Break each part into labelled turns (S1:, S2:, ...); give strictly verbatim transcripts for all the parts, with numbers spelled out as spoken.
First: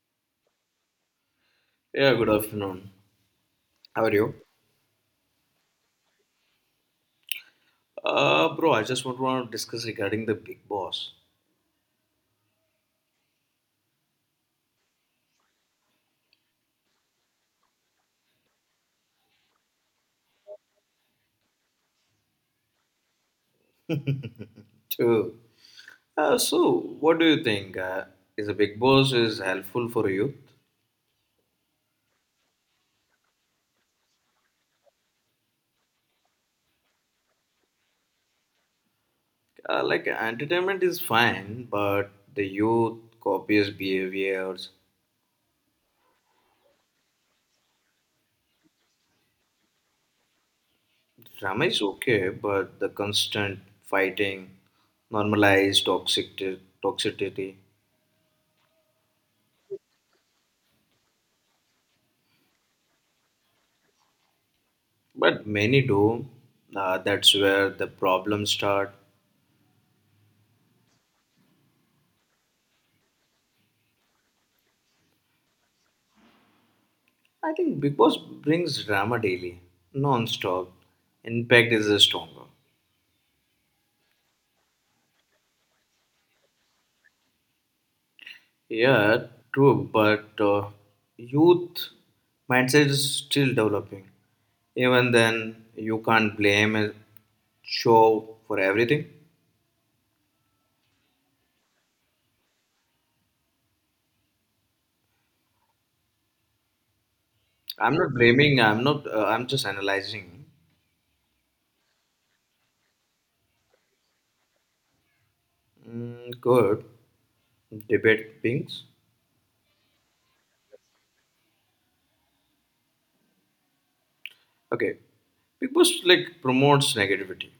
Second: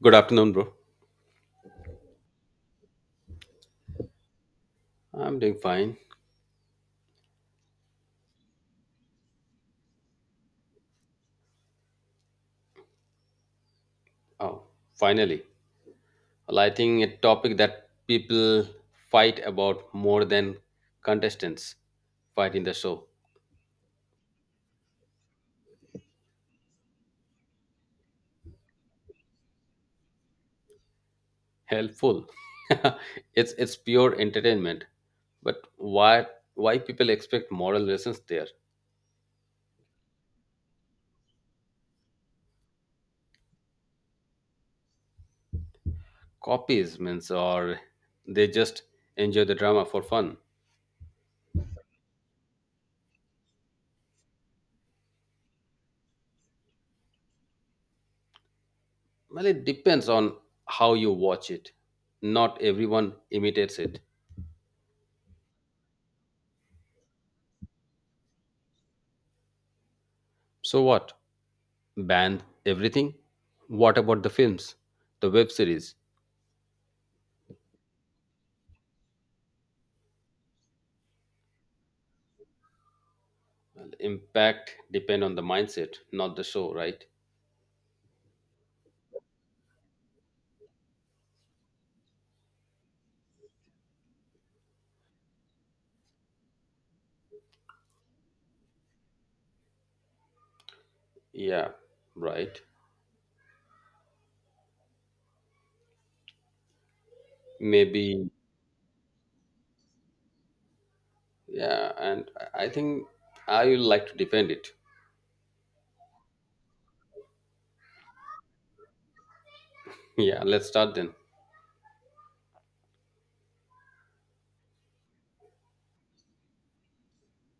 S1: Good afternoon, bro.
S2: Yeah, good afternoon. How are you?
S1: I'm doing fine.
S2: Uh, bro, I just want to discuss regarding the Big Boss.
S1: Oh, finally, lighting a topic that people fight about more than contestants fight in the show.
S2: Too. Uh, so, what do you think? Uh, is the Big Boss is helpful for youth?
S1: Helpful. it's it's pure entertainment. But why why people expect moral lessons there?
S2: Uh, like entertainment is fine, but the youth copious behaviors.
S1: Copies means or they just enjoy the drama for fun.
S2: Drama is okay, but the constant fighting, normalized toxicity, toxicity.
S1: Well, it depends on how you watch it. Not everyone imitates it.
S2: But many do. Uh, that's where the problems start.
S1: So what? Banned everything? What about the films, the web series?
S2: I think Big Boss brings drama daily, non-stop. Impact is stronger.
S1: Impact depend on the mindset, not the show, right?
S2: Yeah, true, but uh, youth mindset is still developing. Even then, you can't blame a show for everything.
S1: Yeah, right.
S2: I'm not
S1: Maybe,
S2: blaming. I'm not. Uh, I'm just analyzing.
S1: yeah, and I I think I will like to defend it.
S2: Mm, good debate things.
S1: Yeah, let's start then.
S2: Okay, Big Boss like promotes negativity,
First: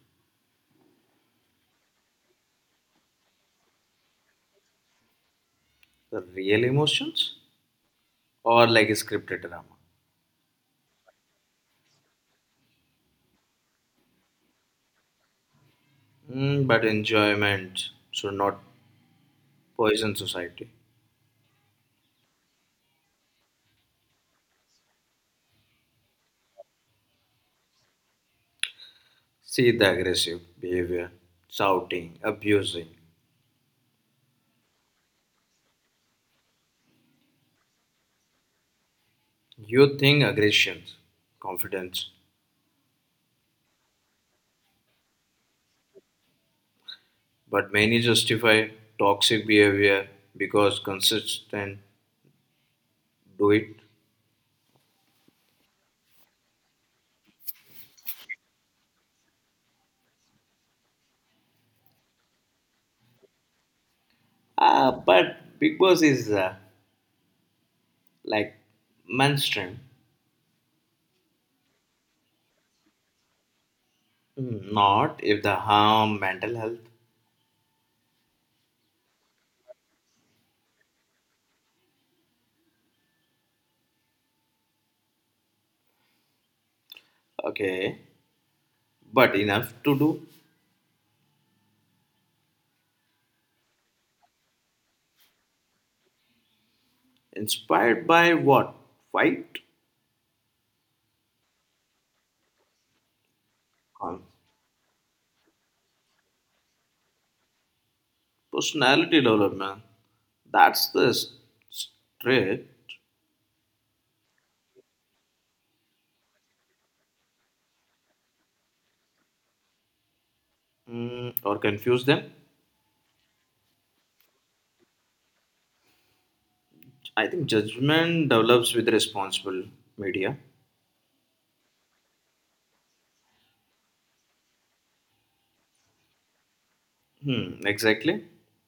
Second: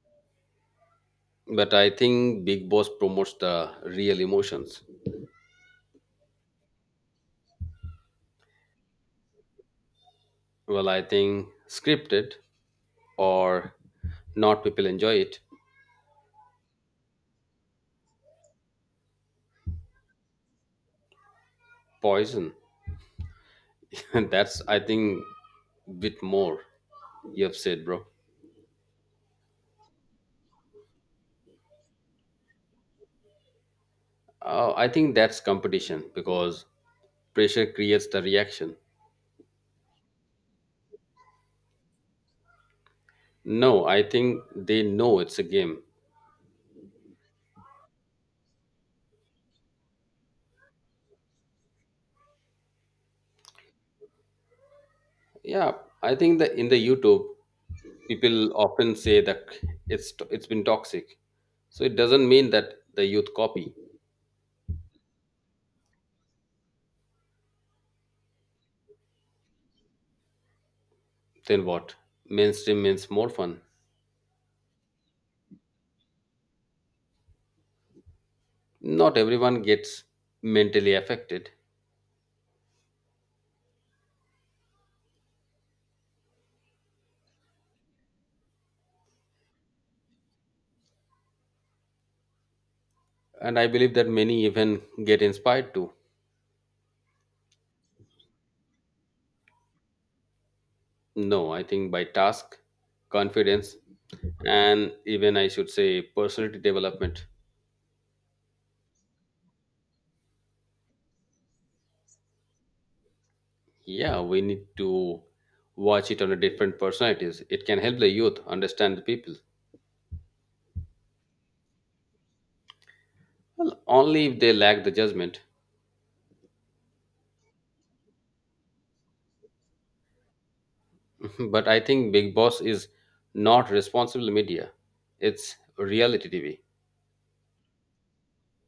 S1: But I think Big Boss promotes the real emotions.
S2: the real emotions, or like a scripted drama.
S1: Well, I think scripted or not, people enjoy it.
S2: Mm, but enjoyment should not poison society.
S1: Poison. That's, I think, bit more you have said, bro.
S2: See the aggressive behavior, shouting, abusing.
S1: Uh, I think that's competition because pressure creates the reaction.
S2: You think aggression, confidence,
S1: No, I think they know it's a game.
S2: but many justify toxic behavior because consistent do it.
S1: Yeah, I think that in the YouTube, people often say that it's it's been toxic. So it doesn't mean that the youth copy.
S2: Ah, but Big Boss is uh, like mainstream.
S1: Then what? Mainstream means more fun.
S2: Mm, not if the harm mental health.
S1: Not everyone gets mentally affected,
S2: Okay, but enough to do.
S1: and I believe that many even get inspired too.
S2: Inspired by what? Fight?
S1: No, I think by task, confidence,
S2: Con-
S1: and even I should say personality development.
S2: personality development. That's the strict
S1: Yeah, we need to watch it on a different personalities. It can help the youth understand the people.
S2: mm, or confuse them.
S1: Well, only if they lack the judgment.
S2: I think judgment develops with responsible media.
S1: But I think Big Boss is not responsible media. It's reality T V.
S2: Hmm, exactly.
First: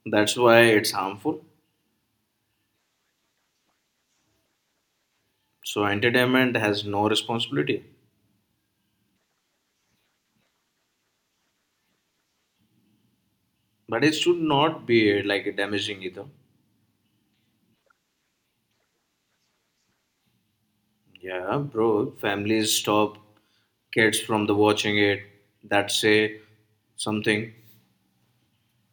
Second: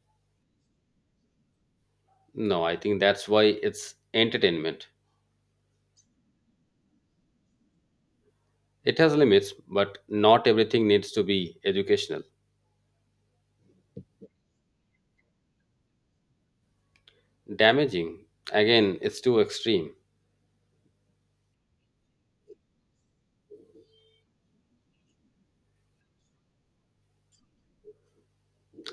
S2: That's why it's harmful.
S1: No, I think that's why it's entertainment.
S2: So entertainment has no responsibility.
S1: It has limits, but not everything needs to be educational.
S2: But it should not be like damaging either.
S1: Damaging, again, it's too extreme.
S2: Yeah, bro. Families stop kids from the watching it. That say something.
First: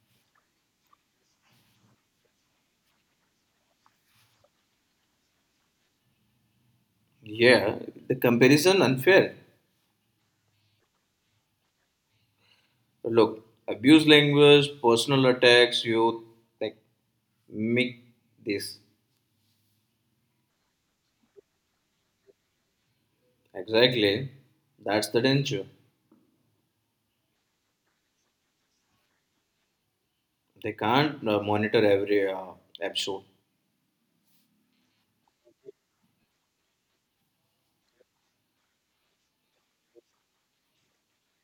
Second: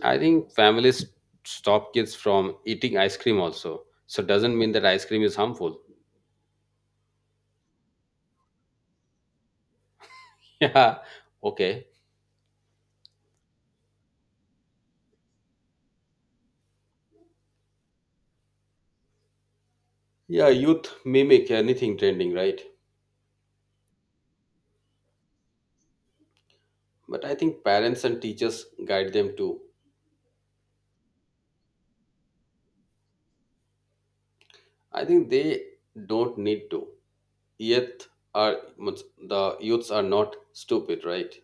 S1: I think families stop kids from eating ice cream also. So doesn't mean that ice cream is harmful.
S2: Yeah, the comparison unfair.
S1: Yeah, okay.
S2: Look, abuse language, personal attacks, you like make this.
S1: Yeah, youth mimic anything trending, right?
S2: Exactly. That's the danger.
S1: But I think parents and teachers guide them too.
S2: They can't uh, monitor every uh, episode.
S1: I think they don't need to. Yet are means the youths are not stupid, right?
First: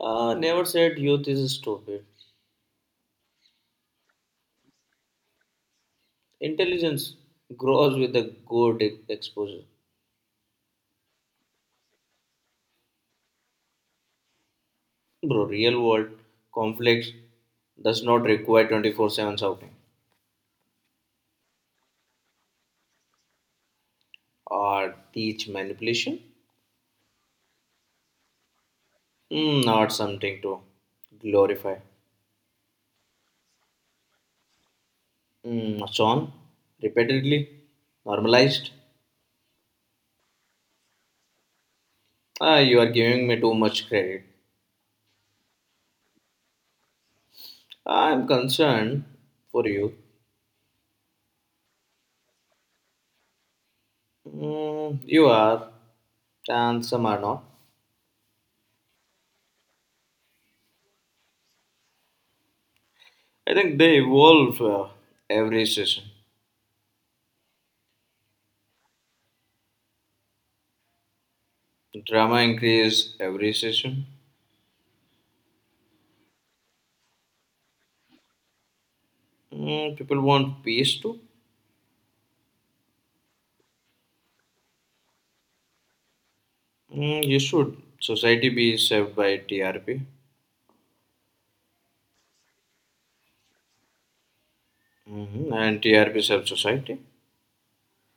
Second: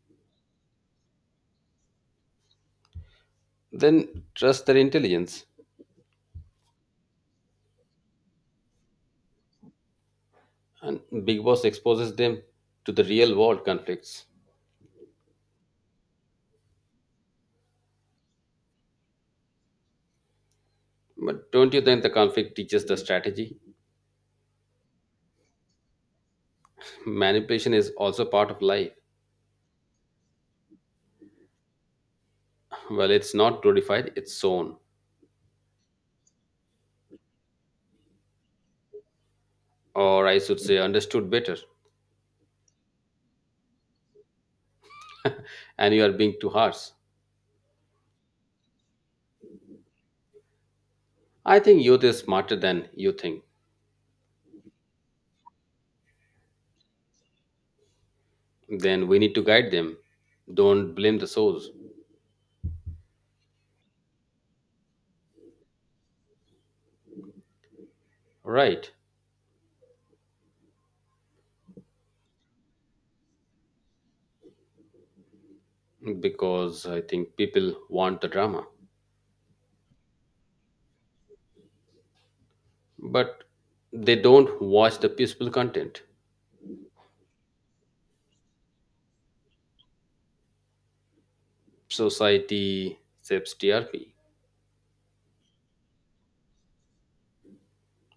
S2: Uh, never said youth is stupid.
S1: Then trust their intelligence,
S2: Intelligence grows with the good e- exposure.
S1: and Big Boss exposes them to the real world conflicts.
S2: Bro, real world conflicts does not require twenty-four seven shouting
S1: But don't you think the conflict teaches the strategy?
S2: or teach manipulation.
S1: Manipulation is also part of life.
S2: Mm, not something to glorify.
S1: Well, it's not glorified; it's shown,
S2: Mm, Sean, repeatedly, normalized.
S1: or I should say, understood better.
S2: Ah, you are giving me too much credit.
S1: And you are being too harsh.
S2: I am concerned for you.
S1: I think youth is smarter than you think.
S2: Mm, you are, and some are not.
S1: Then we need to guide them. Don't blame the source.
S2: I think they evolve uh, every session.
S1: Right.
S2: Drama increase every session.
S1: Because I think people want the drama,
S2: Mm, people want peace too.
S1: but they don't watch the peaceful content.
S2: Mm, you should. Society be served by T R P.
S1: Society saves T R P.
S2: Hmm. And T R P serves society.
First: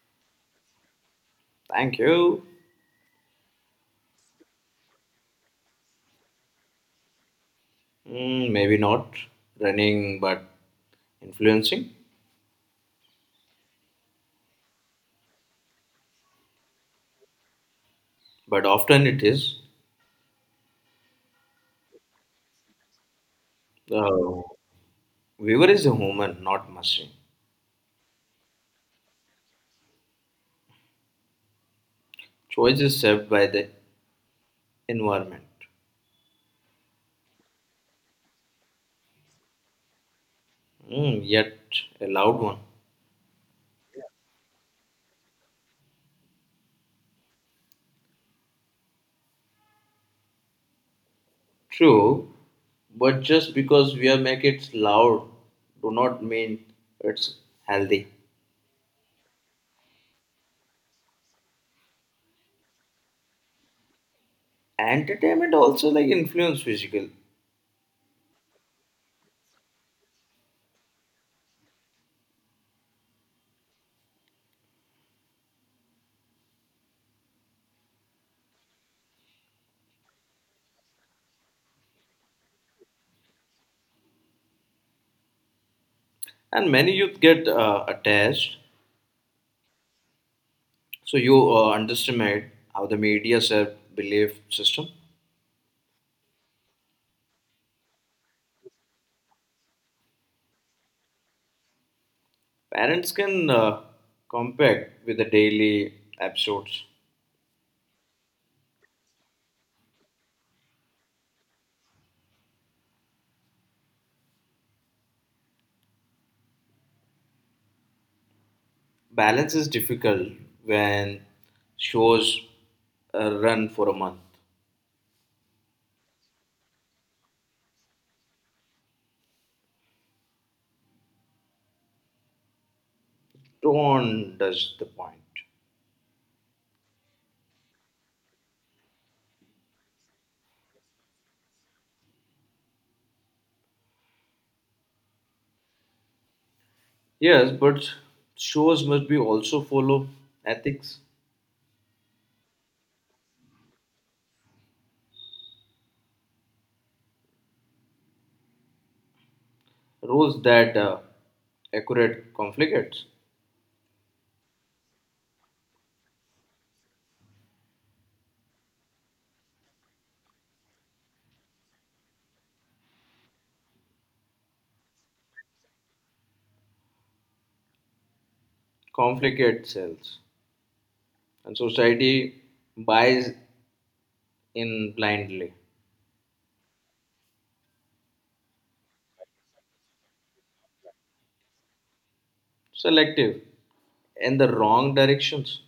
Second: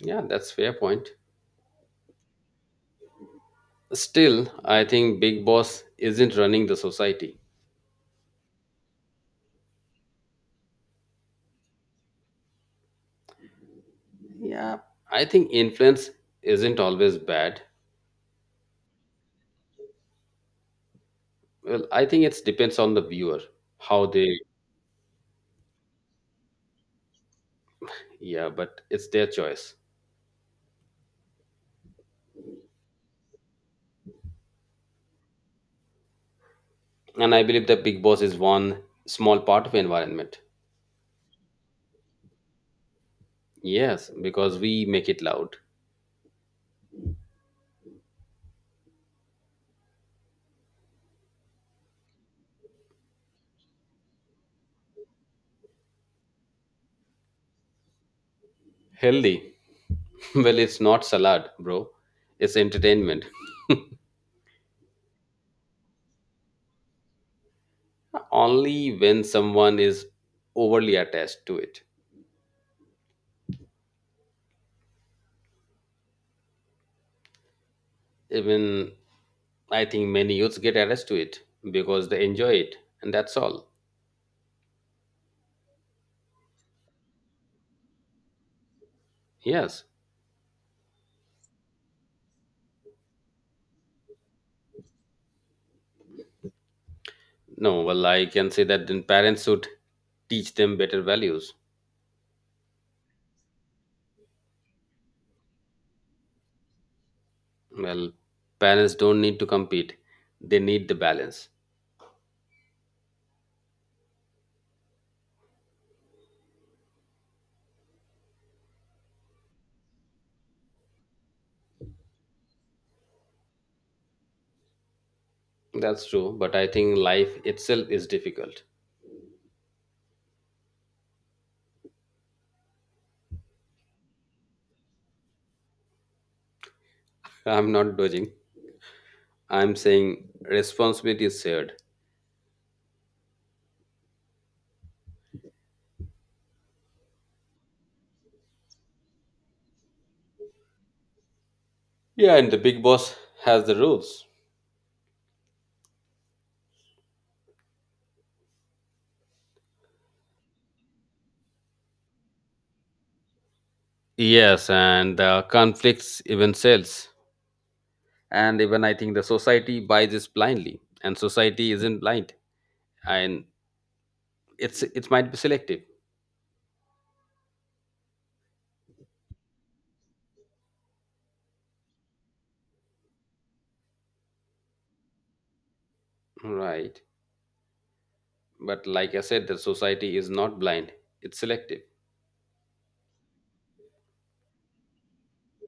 S1: Yeah, that's fair point.
S2: Thank you.
S1: Still, I think Big Boss isn't running the society.
S2: Mm, maybe not running, but influencing.
S1: Yeah, I think influence isn't always bad.
S2: But often it is.
S1: Well, I think it depends on the viewer, how they,
S2: The viewer is a human, not machine.
S1: yeah, but it's their choice.
S2: Choice is shaped by the environment.
S1: And I believe that big boss is one small part of environment.
S2: Mm, yet a loud one.
S1: Yes because we make it loud.
S2: True, but just because we are make it loud, do not mean it's healthy.
S1: Healthy. Well it's not salad bro, it's entertainment.
S2: Entertainment also like influence physical,
S1: Only when someone is overly attached to it, even I think many youths get attached to it because they enjoy it and that's all.
S2: and many youth get uh, attached.
S1: Yes.
S2: So you uh, underestimate how the media shape belief system.
S1: No, well I can say that then parents should teach them better values.
S2: Parents can uh, compact with the daily episodes.
S1: Well parents don't need to compete, they need the balance.
S2: Balance is difficult when shows uh, run for a month.
S1: That's true, but I think life itself is difficult.
S2: Don't does the point.
S1: I'm not dodging. I'm saying responsibility is shared.
S2: Yes, but shows must be also follow ethics
S1: Yeah, and the big boss has the rules.
S2: rules that uh, accurate conflicts,
S1: Yes, and the conflicts even sells. And even I think the society buys this blindly, and society isn't blind, and it's it might be selective,
S2: conflict sells, and society buys in blindly,
S1: right? But like I said, the society is not blind; it's selective.
S2: selective, in the wrong directions.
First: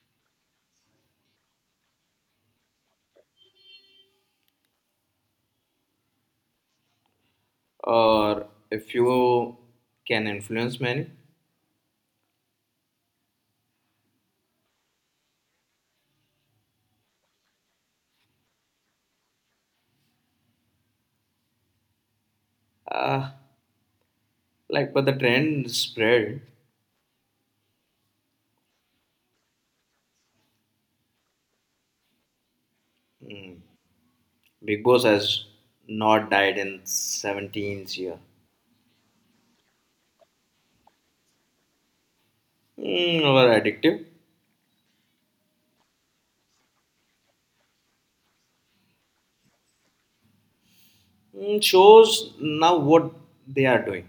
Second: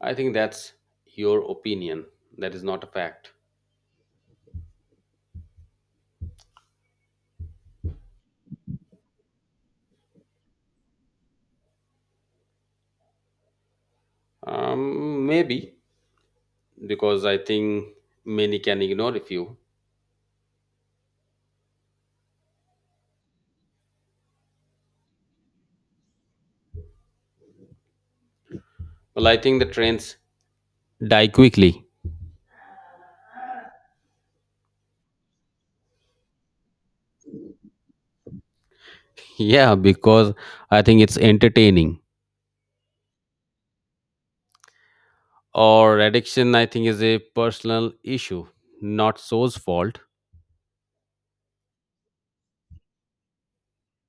S1: I think that's your opinion. That is not a fact.
S2: Or a few can influence many.
S1: Um, maybe because I think many can ignore if you.
S2: Uh, like, but the trend spread.
S1: Well, I think the trends die quickly.
S2: Big Boss has not died in seventeenth year.
S1: Yeah, because I think it's entertaining.
S2: Mm, over addictive.
S1: Or addiction, I think, is a personal issue, not soul's fault.
S2: Mm, shows now what they are doing.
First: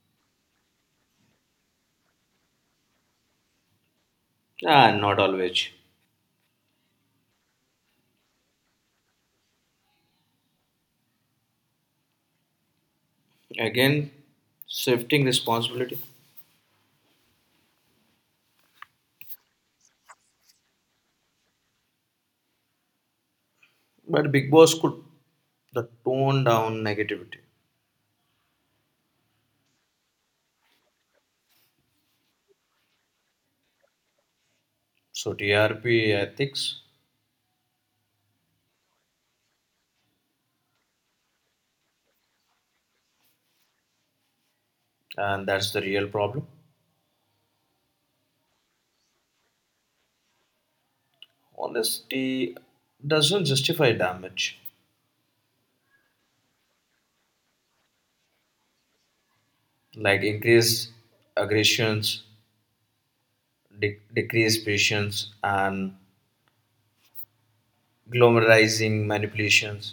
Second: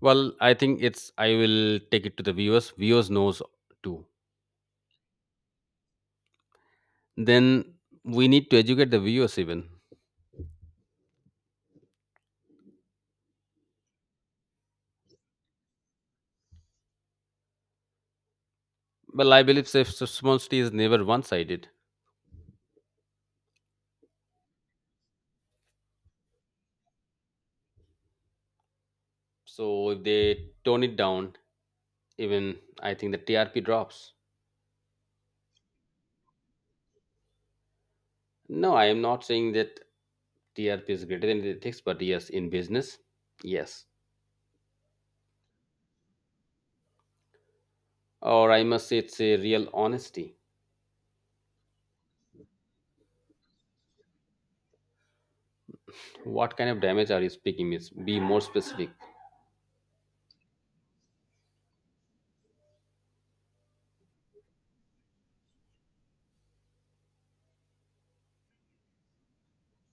S1: Well, I think it's I will take it to the viewers. Viewers knows too.
S2: Ah, not always.
S1: Then we need to educate the viewers even.
S2: Again, shifting responsibility.
S1: Well, I believe self-responsibility is never one-sided.
S2: But Big Boss could the tone down negativity.
S1: So if they tone it down, even I think the T R P drops.
S2: So T R P ethics,
S1: No, I am not saying that T R P is greater than ethics, but yes, in business, yes.
S2: and that's the real problem.
S1: Or I must say it's a real honesty.
S2: Honesty doesn't justify damage.
S1: What kind of damage are you speaking? Miss? Be more specific.
S2: Like increased aggressions, de- decreased patience, and glamorizing manipulations.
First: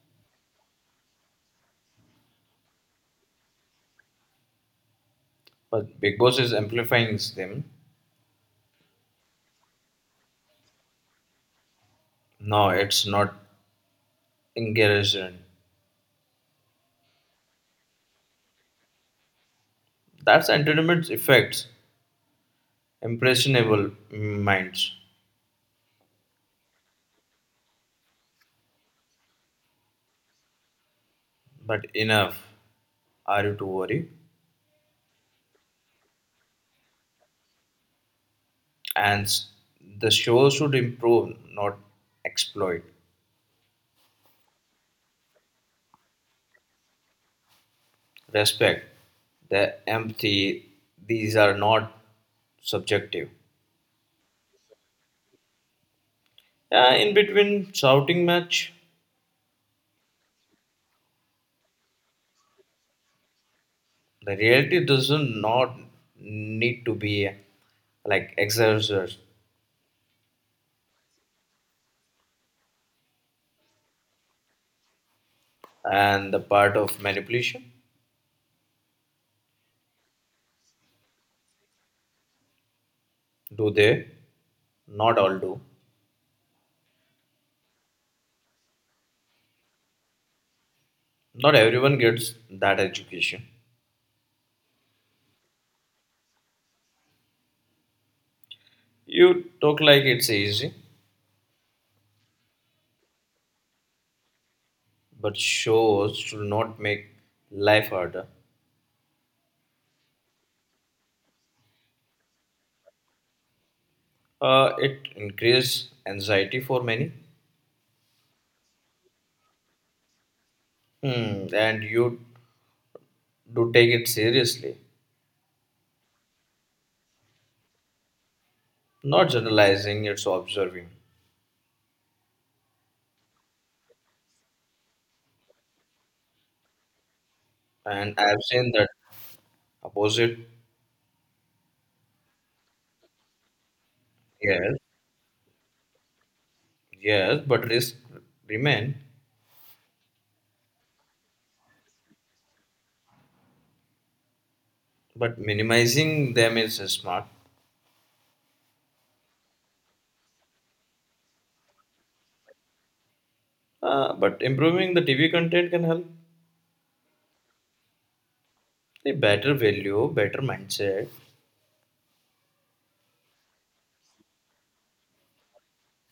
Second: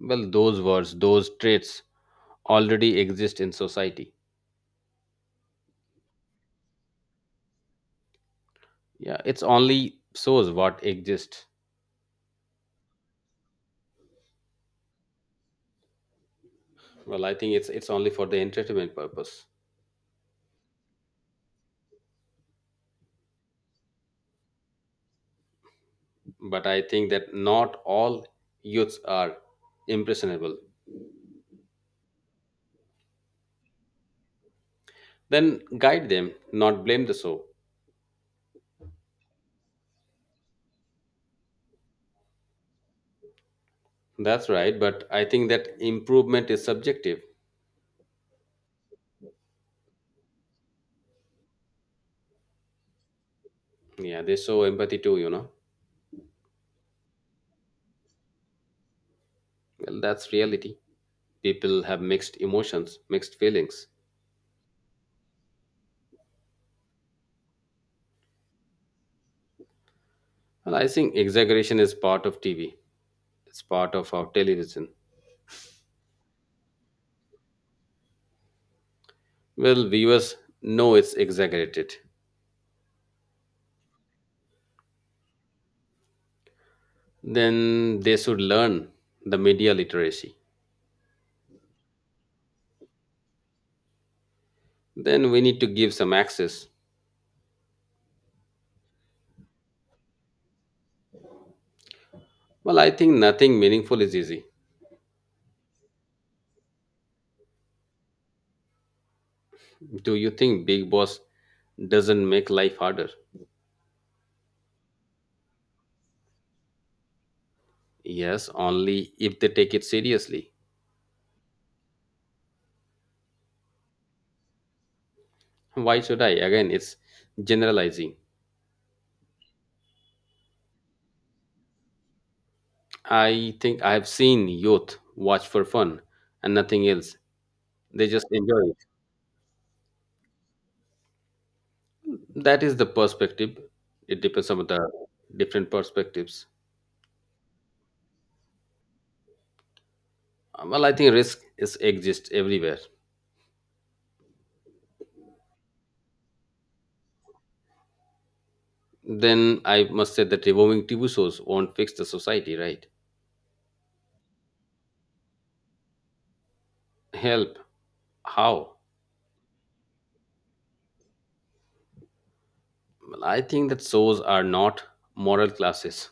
S1: Well, those words, those traits already exist in society.
S2: But Big Boss is amplifying them.
S1: Yeah, it's only shows what exists.
S2: No, it's not encouraging.
S1: Well, I think it's it's only for the entertainment purpose.
S2: That's entertainment effects, impressionable minds.
S1: But I think that not all youths are impressionable.
S2: But enough, are you to worry?
S1: Then guide them, not blame the show.
S2: And s- the show should improve, not exploit.
S1: That's right, but I think that improvement is subjective.
S2: Respect, the empathy, these are not subjective.
S1: Yeah, they show empathy too, you know.
S2: Uh, in between shouting match,
S1: Well, that's reality. People have mixed emotions, mixed feelings.
S2: the reality doesn't not need to be uh, like exercised
S1: Well, I think exaggeration is part of T V. It's part of our television.
S2: and the part of manipulation.
S1: Well, viewers know it's exaggerated.
S2: Do they? Not all do.
S1: Then they should learn the media literacy.
S2: Not everyone gets that education.
S1: Then we need to give some access.
S2: You talk like it's easy,
S1: Well, I think nothing meaningful is easy.
S2: but shows should not make life harder.
S1: Do you think Big Boss doesn't make life harder?
S2: Uh, it increases anxiety for many.
S1: Yes, only if they take it seriously.
S2: Hmm, and you do take it seriously.
S1: Why should I? Again, it's generalizing.
S2: Not generalizing, it's observing.
S1: I think I've seen youth watch for fun and nothing else. They
S2: And
S1: just
S2: I've
S1: enjoy
S2: seen that opposite,
S1: it. That is the perspective. It depends on
S2: yes,
S1: the different perspectives.
S2: yes, but risks remain.
S1: Uh, Well, I think risk is exists everywhere.
S2: But minimizing them is smart.
S1: Then I must say that removing T V shows won't fix the society, right?
S2: Uh, but improving the T V content can help.
S1: Help. How?
S2: The better value, better mindset.
S1: Well, I think that shows are not moral classes.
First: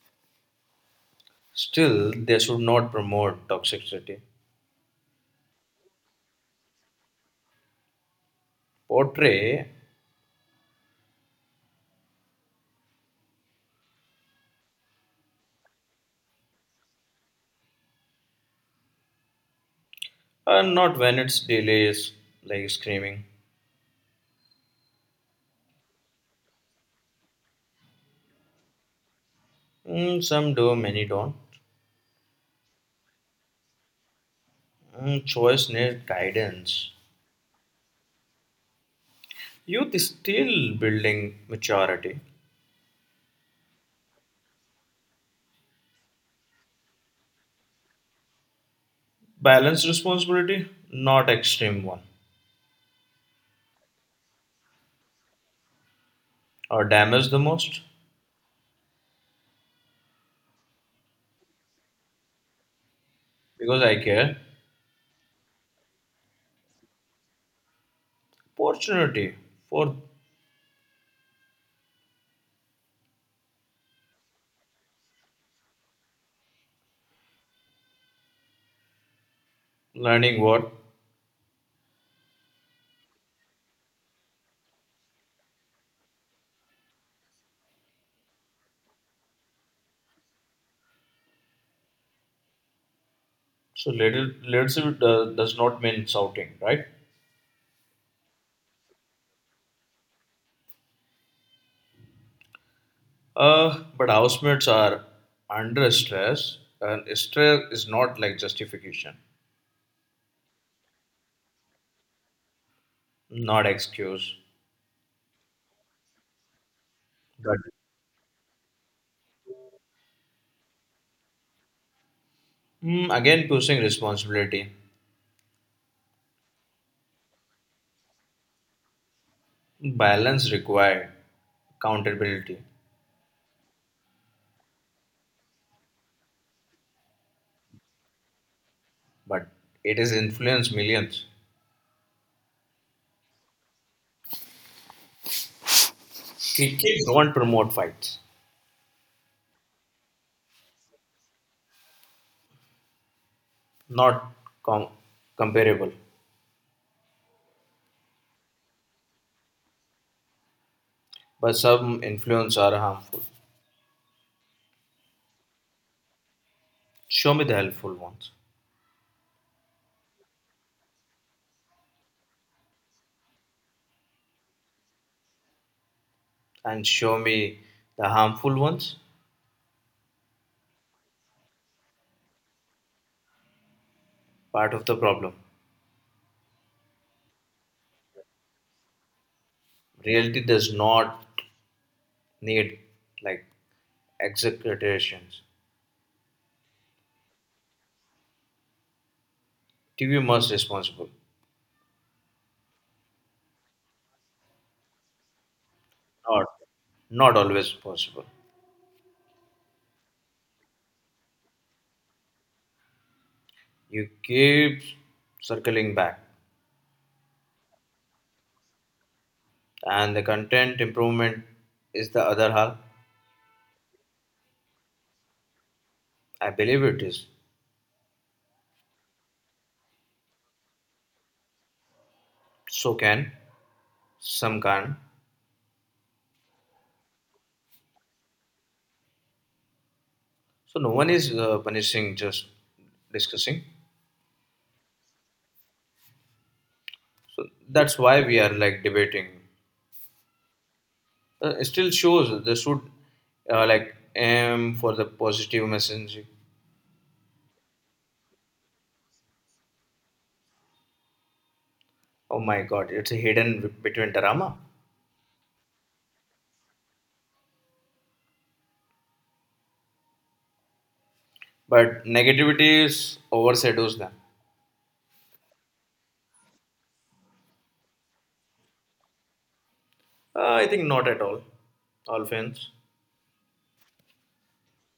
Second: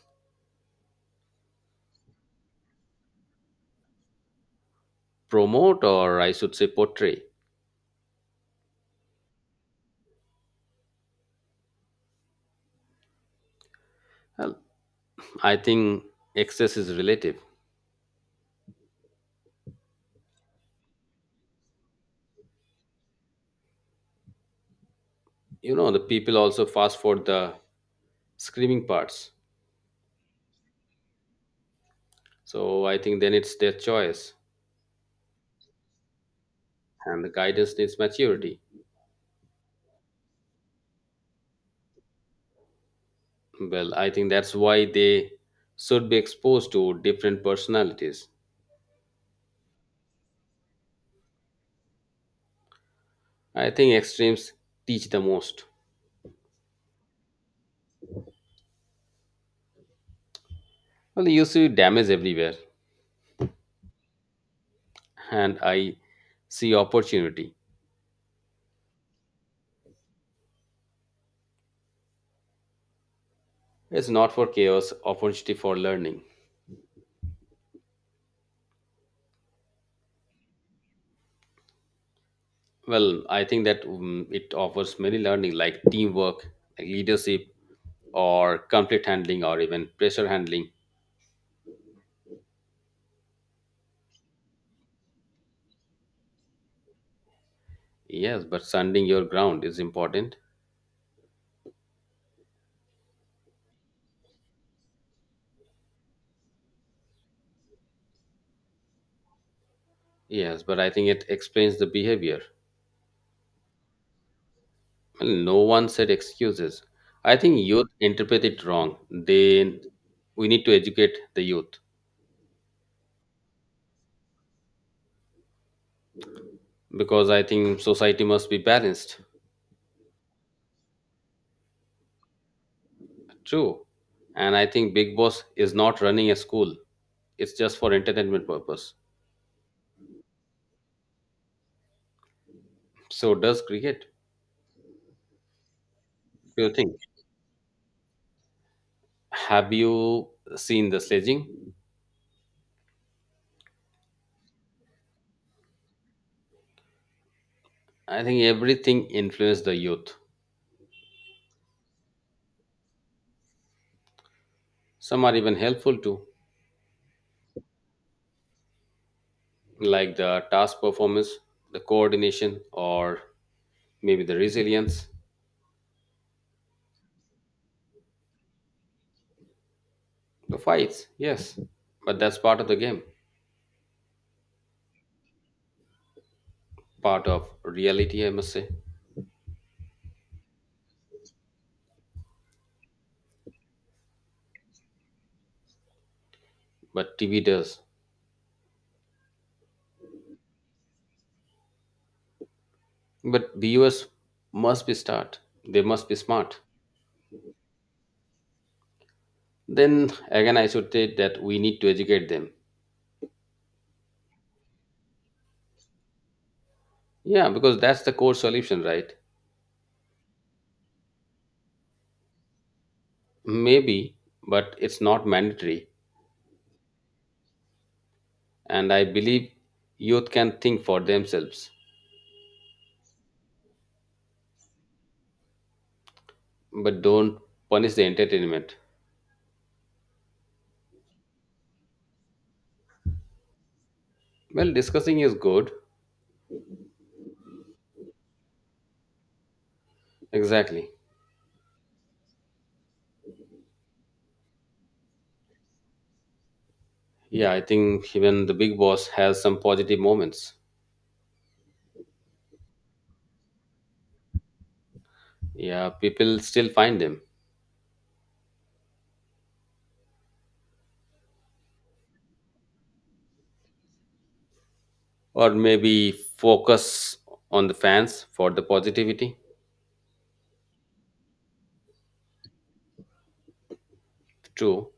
S2: Still, they should not promote toxicity.
S1: Promote, or I should say, portray.
S2: Portray,
S1: Well, I think excess is relative.
S2: and not when it's delays like screaming.
S1: You know, the people also fast for the screaming parts.
S2: Mm, some do, many don't.
S1: So I think then it's their choice,
S2: Mm, choice needs guidance.
S1: and the guidance needs maturity.
S2: Youth is still building maturity.
S1: Well, I think that's why they should be exposed to different personalities.
S2: Balanced responsibility, not extreme one.
S1: I think extremes teach the most.
S2: Or damaged the most
S1: Well, you see damage everywhere,
S2: because I care.
S1: and I see opportunity.
S2: Opportunity for
S1: It's not for chaos, opportunity for learning.
S2: learning what.
S1: Well, I think that mm it offers many learning like teamwork, like leadership, or conflict handling, or even pressure handling.
S2: So leader- leadership do- does not mean shouting, right?
S1: Yes, but standing your ground is important.
S2: Uh, but housemates are under stress, and stress is not like justification,
S1: Yes, but I think it explains the behavior.
S2: not excuse.
S1: Well, no one said excuses. I
S2: But
S1: think youth interpret it wrong. They we need to educate the youth
S2: mm, again, pushing responsibility,
S1: because I think society must be balanced.
S2: balance required, accountability,
S1: True. And I think Big Boss is not running a school. It's just for entertainment purpose.
S2: but it is influence millions.
S1: So does cricket. Do you think?
S2: Cricket don't promote fights,
S1: Have you seen the sledging?
S2: not com- comparable.
S1: I think everything influenced the youth.
S2: But some influence are harmful.
S1: Some are even helpful too,
S2: Show me the helpful ones
S1: like the task performance, the coordination, or maybe the resilience,
S2: and show me the harmful ones.
S1: the fights, yes. But that's part of the game,
S2: Part of the problem.
S1: part of reality, I must say.
S2: Reality does not need like exaggerations.
S1: But T V does.
S2: T V must responsible.
S1: But viewers must be smart. They must be
S2: Not
S1: smart.
S2: not always possible.
S1: Then again, I should say that we need to educate them.
S2: You keep circling back.
S1: Yeah, because that's the core solution, right?
S2: And the content improvement is the other half.
S1: Maybe, but it's not mandatory.
S2: I believe it is.
S1: And I believe youth can think for themselves,
S2: So can, some can.
S1: but don't punish the entertainment.
S2: So no one is uh, punishing, just discussing.
S1: Well, discussing is good.
S2: That's why we are like debating
S1: Exactly.
S2: uh, it still shows they should uh, like aim for the positive messaging.
S1: Yeah, I think even the big boss has some positive moments.
S2: Oh my god, it's hidden between drama,
S1: Yeah, people still find them.
S2: but negativity is overshadows them.
S1: Or maybe focus on the fans for the positivity.
S2: uh, I think not at all all fans,
S1: True,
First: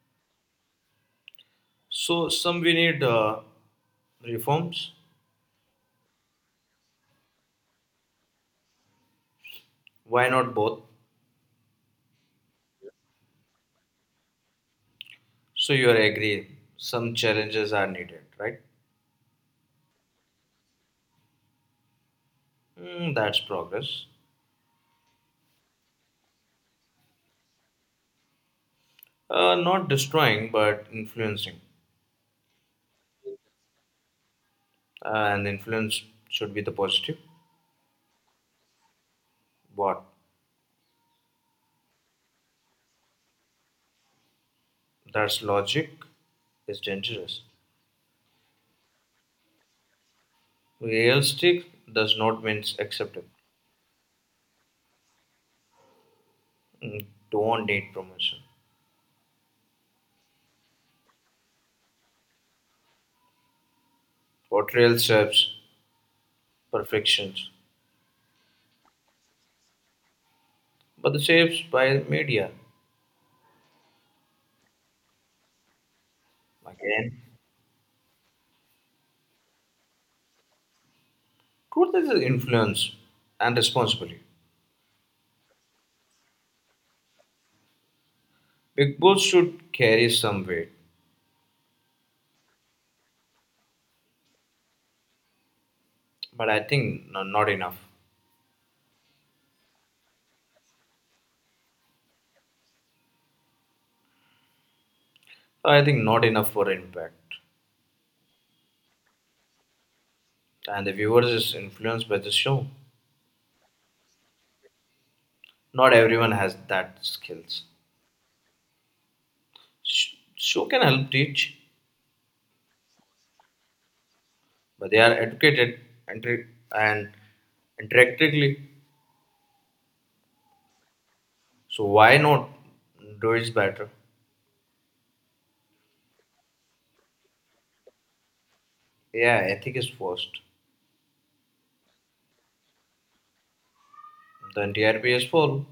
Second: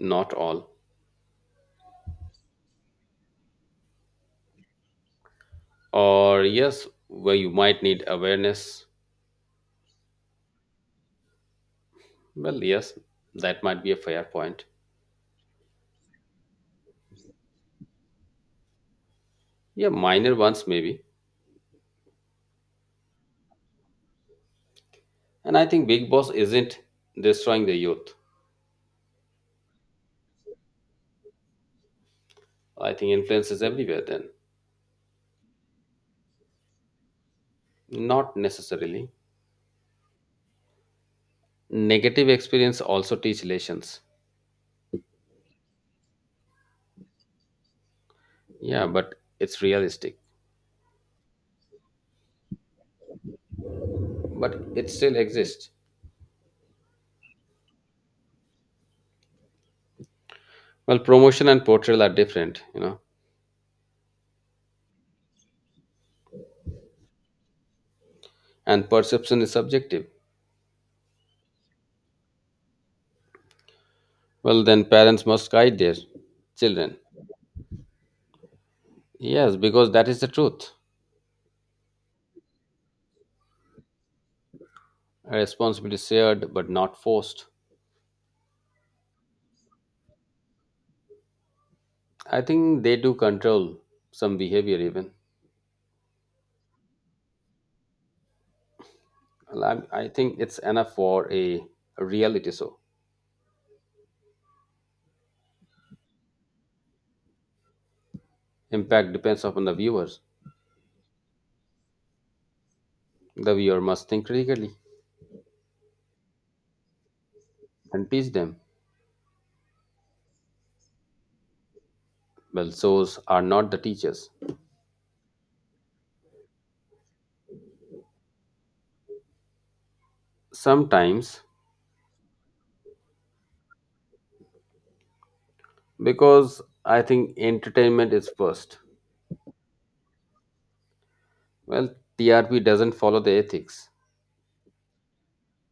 S1: not all.
S2: so some we need uh, reforms.
S1: Or yes, where you might need awareness.
S2: Why not both?
S1: Well, yes, that might be a fair point.
S2: So you are agree some challenges are needed, right?
S1: Yeah, minor ones maybe.
S2: Hmm, that's progress.
S1: And I think Big Boss isn't destroying the youth.
S2: Uh, not destroying but influencing
S1: I think influence is everywhere then.
S2: uh, and influence should be the positive.
S1: Not necessarily.
S2: But
S1: Negative experience also teach lessons.
S2: that's logic is dangerous.
S1: Yeah, but it's realistic.
S2: Realistic does not mean acceptable.
S1: But it still exists.
S2: Mm, don't need promotion.
S1: Well, promotion and portrayal are different, you know,
S2: Portrayal serves perfections,
S1: and perception is subjective.
S2: but the shapes by media.
S1: Well, then parents must guide their children.
S2: Again,
S1: Yes, because that is the truth.
S2: truth is influence and responsibility.
S1: A responsibility shared but not forced.
S2: Big Boss should carry some weight,
S1: I think they do control some behavior even.
S2: but I think no, not enough.
S1: Well, I, I think it's enough for a, a reality show.
S2: I think not enough for impact.
S1: Impact depends upon the viewers.
S2: And the viewers is influenced by the show.
S1: The viewer must think critically
S2: Not everyone has that skills.
S1: and teach them.
S2: Sh- show can help teach,
S1: Well, shows are not the teachers.
S2: but they are educated and tra- and interactively.
S1: Sometimes
S2: So why not do it better?
S1: because I think entertainment is first.
S2: Yeah, ethic is first.
S1: Well, T R P doesn't follow the ethics
S2: The entire T R P is full.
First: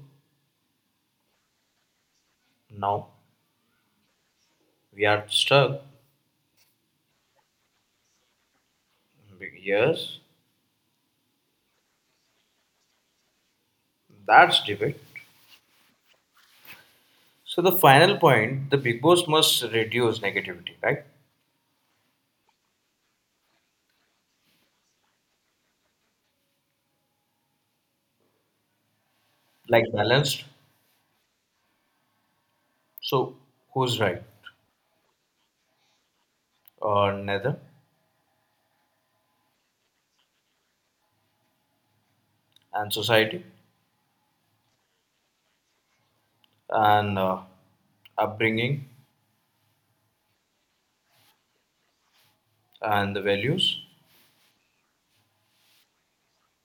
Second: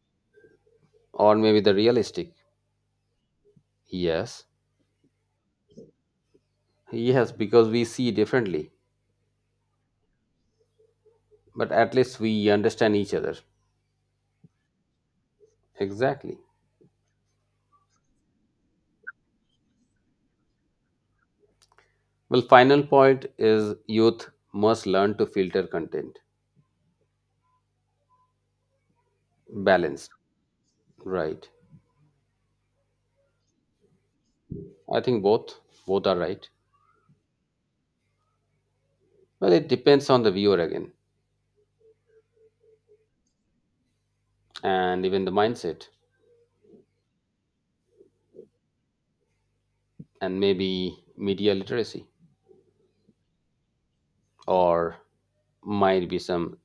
S1: or maybe the realistic.
S2: Now
S1: Yes,
S2: we are stuck.
S1: yes, because we see differently,
S2: Yes,
S1: but at least we understand each other.
S2: that's debate.
S1: Exactly.
S2: So the final point, the big boss must reduce negativity, right?
S1: Well, final point is youth must learn to filter content.
S2: Like
S1: Balance.
S2: balanced.
S1: Right.
S2: So who's right
S1: I think both both are right.
S2: or neither,
S1: Well, it depends on the viewer again
S2: and society
S1: and even the mindset
S2: and uh, upbringing
S1: and maybe media literacy.
S2: and the values.
S1: Or might be some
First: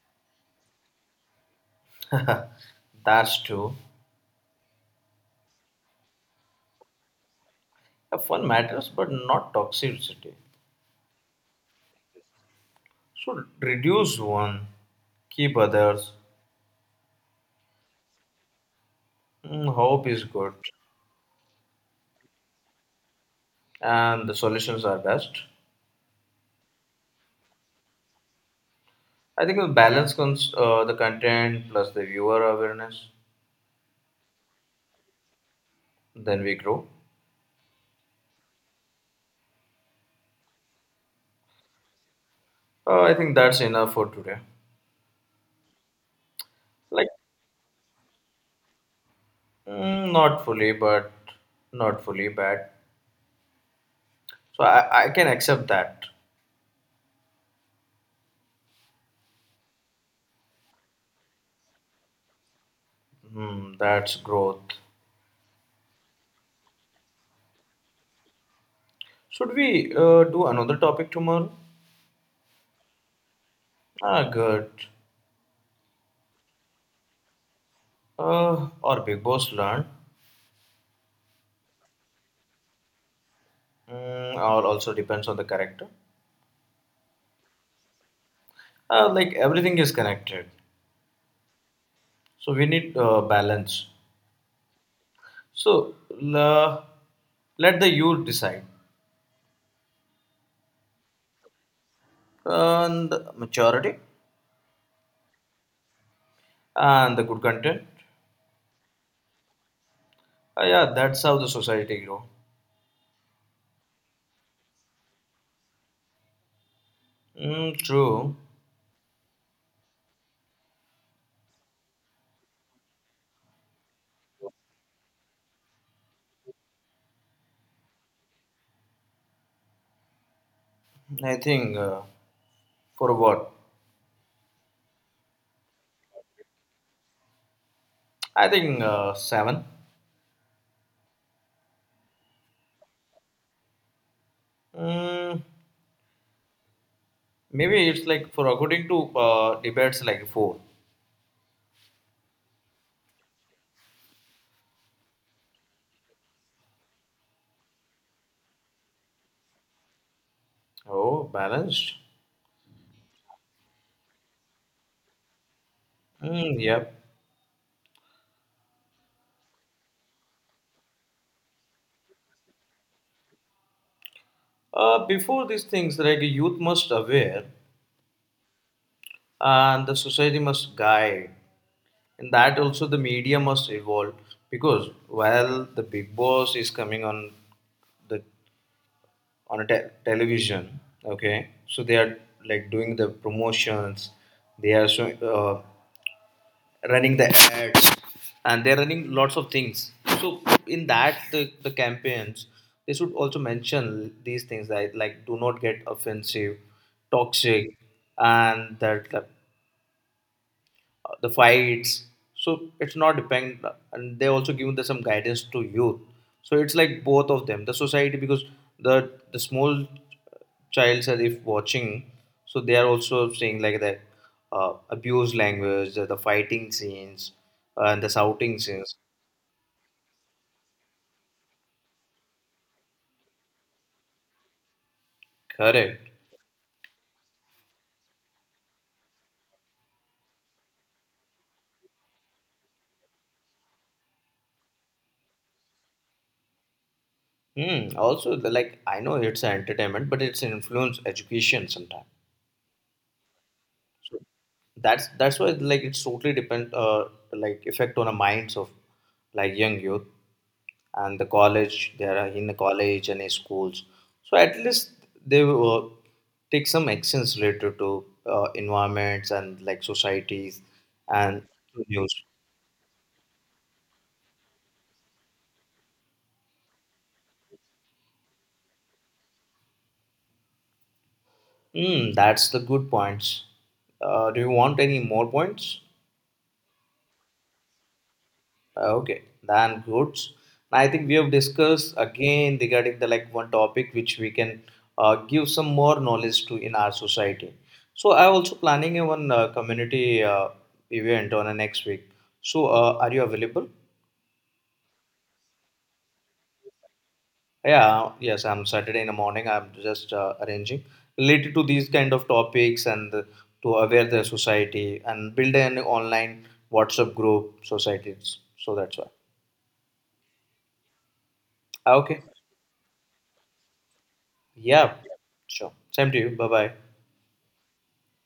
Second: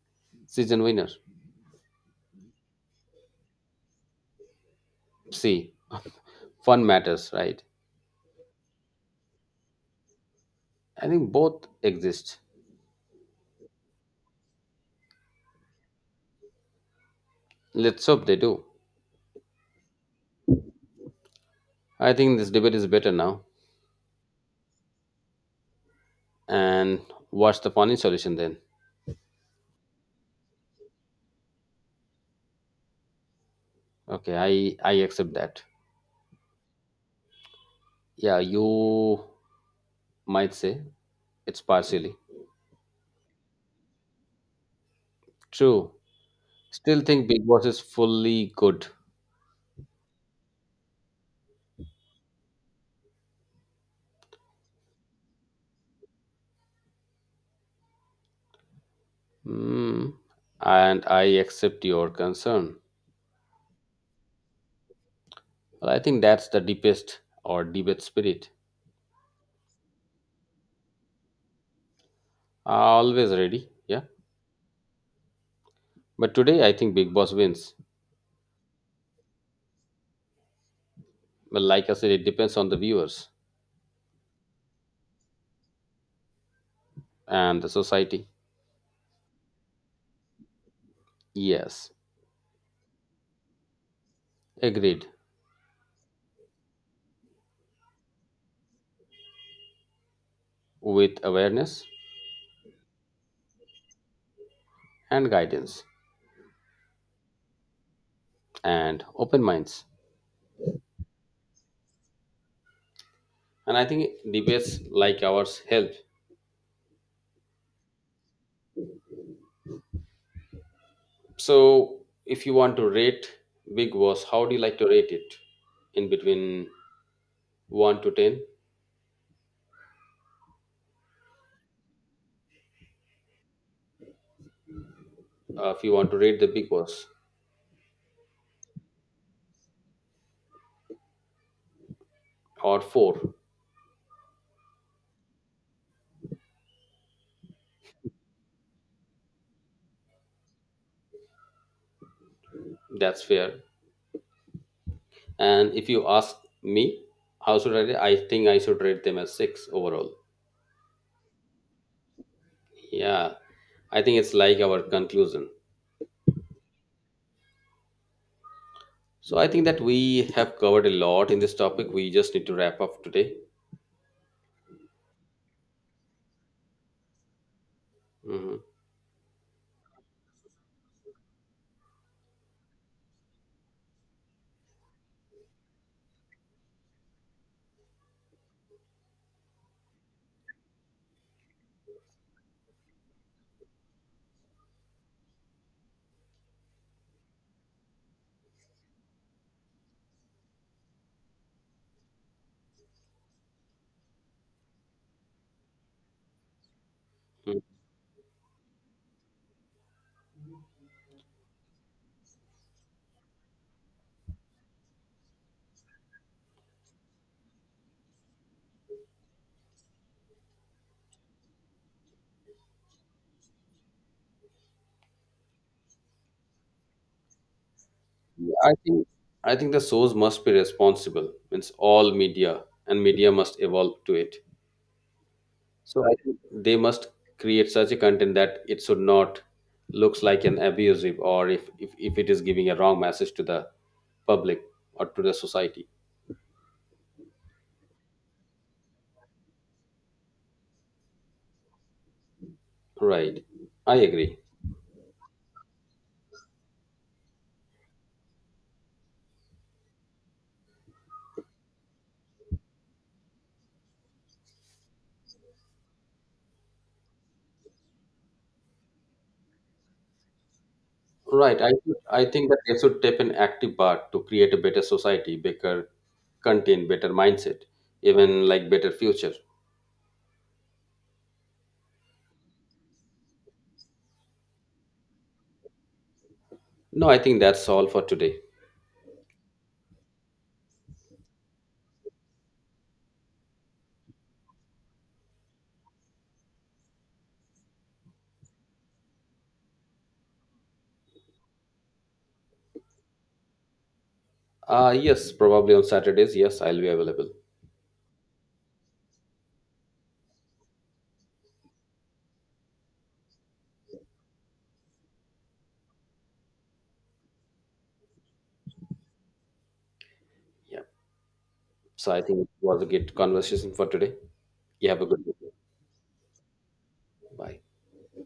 S1: season winners.
S2: That's true.
S1: See, fun matters, right?
S2: Yeah, fun matters, but not toxicity.
S1: I think both exist.
S2: So reduce one, keep others.
S1: Let's hope they do.
S2: Mm, hope is good,
S1: I think this debate is better now.
S2: and the solutions are best.
S1: And what's the funny solution then?
S2: I think the balance comes uh, the content plus the viewer awareness.
S1: Okay, I I accept that.
S2: Then we grow.
S1: Yeah, you might say it's partially
S2: Uh, I think that's enough for today.
S1: true. Still
S2: Like
S1: think Big Boss is fully good.
S2: mm, not fully, but not fully bad. So I, I can accept that.
S1: Hmm. And I accept your concern.
S2: Hmm, that's growth.
S1: Well, I think that's the deepest or debate spirit.
S2: Should we uh, do another topic tomorrow?
S1: Always ready. Yeah.
S2: Ah, good.
S1: But today, I think Big Boss wins.
S2: Uh, or big boss learned,
S1: Well, like I said, it depends on the viewers
S2: mm, or also depends on the character.
S1: and the society.
S2: Uh, like everything is connected,
S1: Yes,
S2: so we need uh, balance.
S1: agreed.
S2: So la let the youth decide
S1: With awareness
S2: and the maturity
S1: and guidance
S2: and the good content.
S1: and open minds.
S2: Uh, yeah, that's how the society grow.
S1: And I think debates like ours help.
S2: Mm, true.
S1: So, if you want to rate Big Boss, how do you like to rate it? In between one to ten?
S2: I think uh, for what?
S1: Uh, if you want to rate the Big Boss,
S2: I think uh, seven.
S1: or four,
S2: Mm, maybe it's like for according to uh, debates like four.
S1: that's fair. And if you ask me, how should I rate? I think I should rate them as six overall.
S2: Oh, balanced.
S1: Yeah, I think it's like our conclusion.
S2: Mm, yep.
S1: So I think that we have covered a lot in this topic. We just need to wrap up today.
S2: Uh, before these things, like youth must aware
S1: Hmm.
S2: and the society must guide. And that also the media must evolve because while the big boss is coming on the on a te- television, okay, so they are like doing the promotions, they are showing uh, running the ads, and they're running lots of things, so in that the, the campaigns, they should also mention these things like like do not get offensive toxic and that, that uh, the fights. So it's not depend, and they also give the some guidance to youth. So it's like both of them, the society, because the the small childs are if watching, so they are also seeing like the uh, abuse language, the, the fighting scenes, uh, and the shouting
S1: I
S2: scenes.
S1: think I think the source must be responsible. Means all media and media must evolve to it. So
S2: Correct.
S1: I think they must create such a content that it should not looks like an abusive or if, if, if it is giving a wrong message to the public or to the society.
S2: Hmm. Also, the- like I know it's an entertainment, but it's influence education sometimes.
S1: Right. I
S2: So
S1: agree.
S2: that's that's why like it's totally depend uh like effect on the minds of like young youth. And the college, they are in the college and in schools, so at least they will take some actions related to uh, environments and like societies and
S1: Right. I should,
S2: news.
S1: I think that they should take an active part to create a better society, better content, better mindset, even like better future.
S2: Mm, that's the good points. Uh, do you want any more points?
S1: No, I think that's all for today.
S2: Okay, then good. I think we have discussed again regarding the like one topic which we can uh, give some more knowledge to in our society. So I also planning a one uh, community uh, event on a next week. So uh, are you available?
S1: Uh yes, probably on Saturdays. Yes, I'll be available.
S2: Yeah, yes, I'm Saturday in the morning. I'm just uh, arranging related to these kind of topics and to aware the society and build an online WhatsApp group societies. So that's why.
S1: Yeah.
S2: Ah,
S1: So I
S2: okay.
S1: think it was a good conversation for today. You
S2: Yeah,
S1: have a good day.
S2: sure. Same to you. Bye bye.
S1: Bye.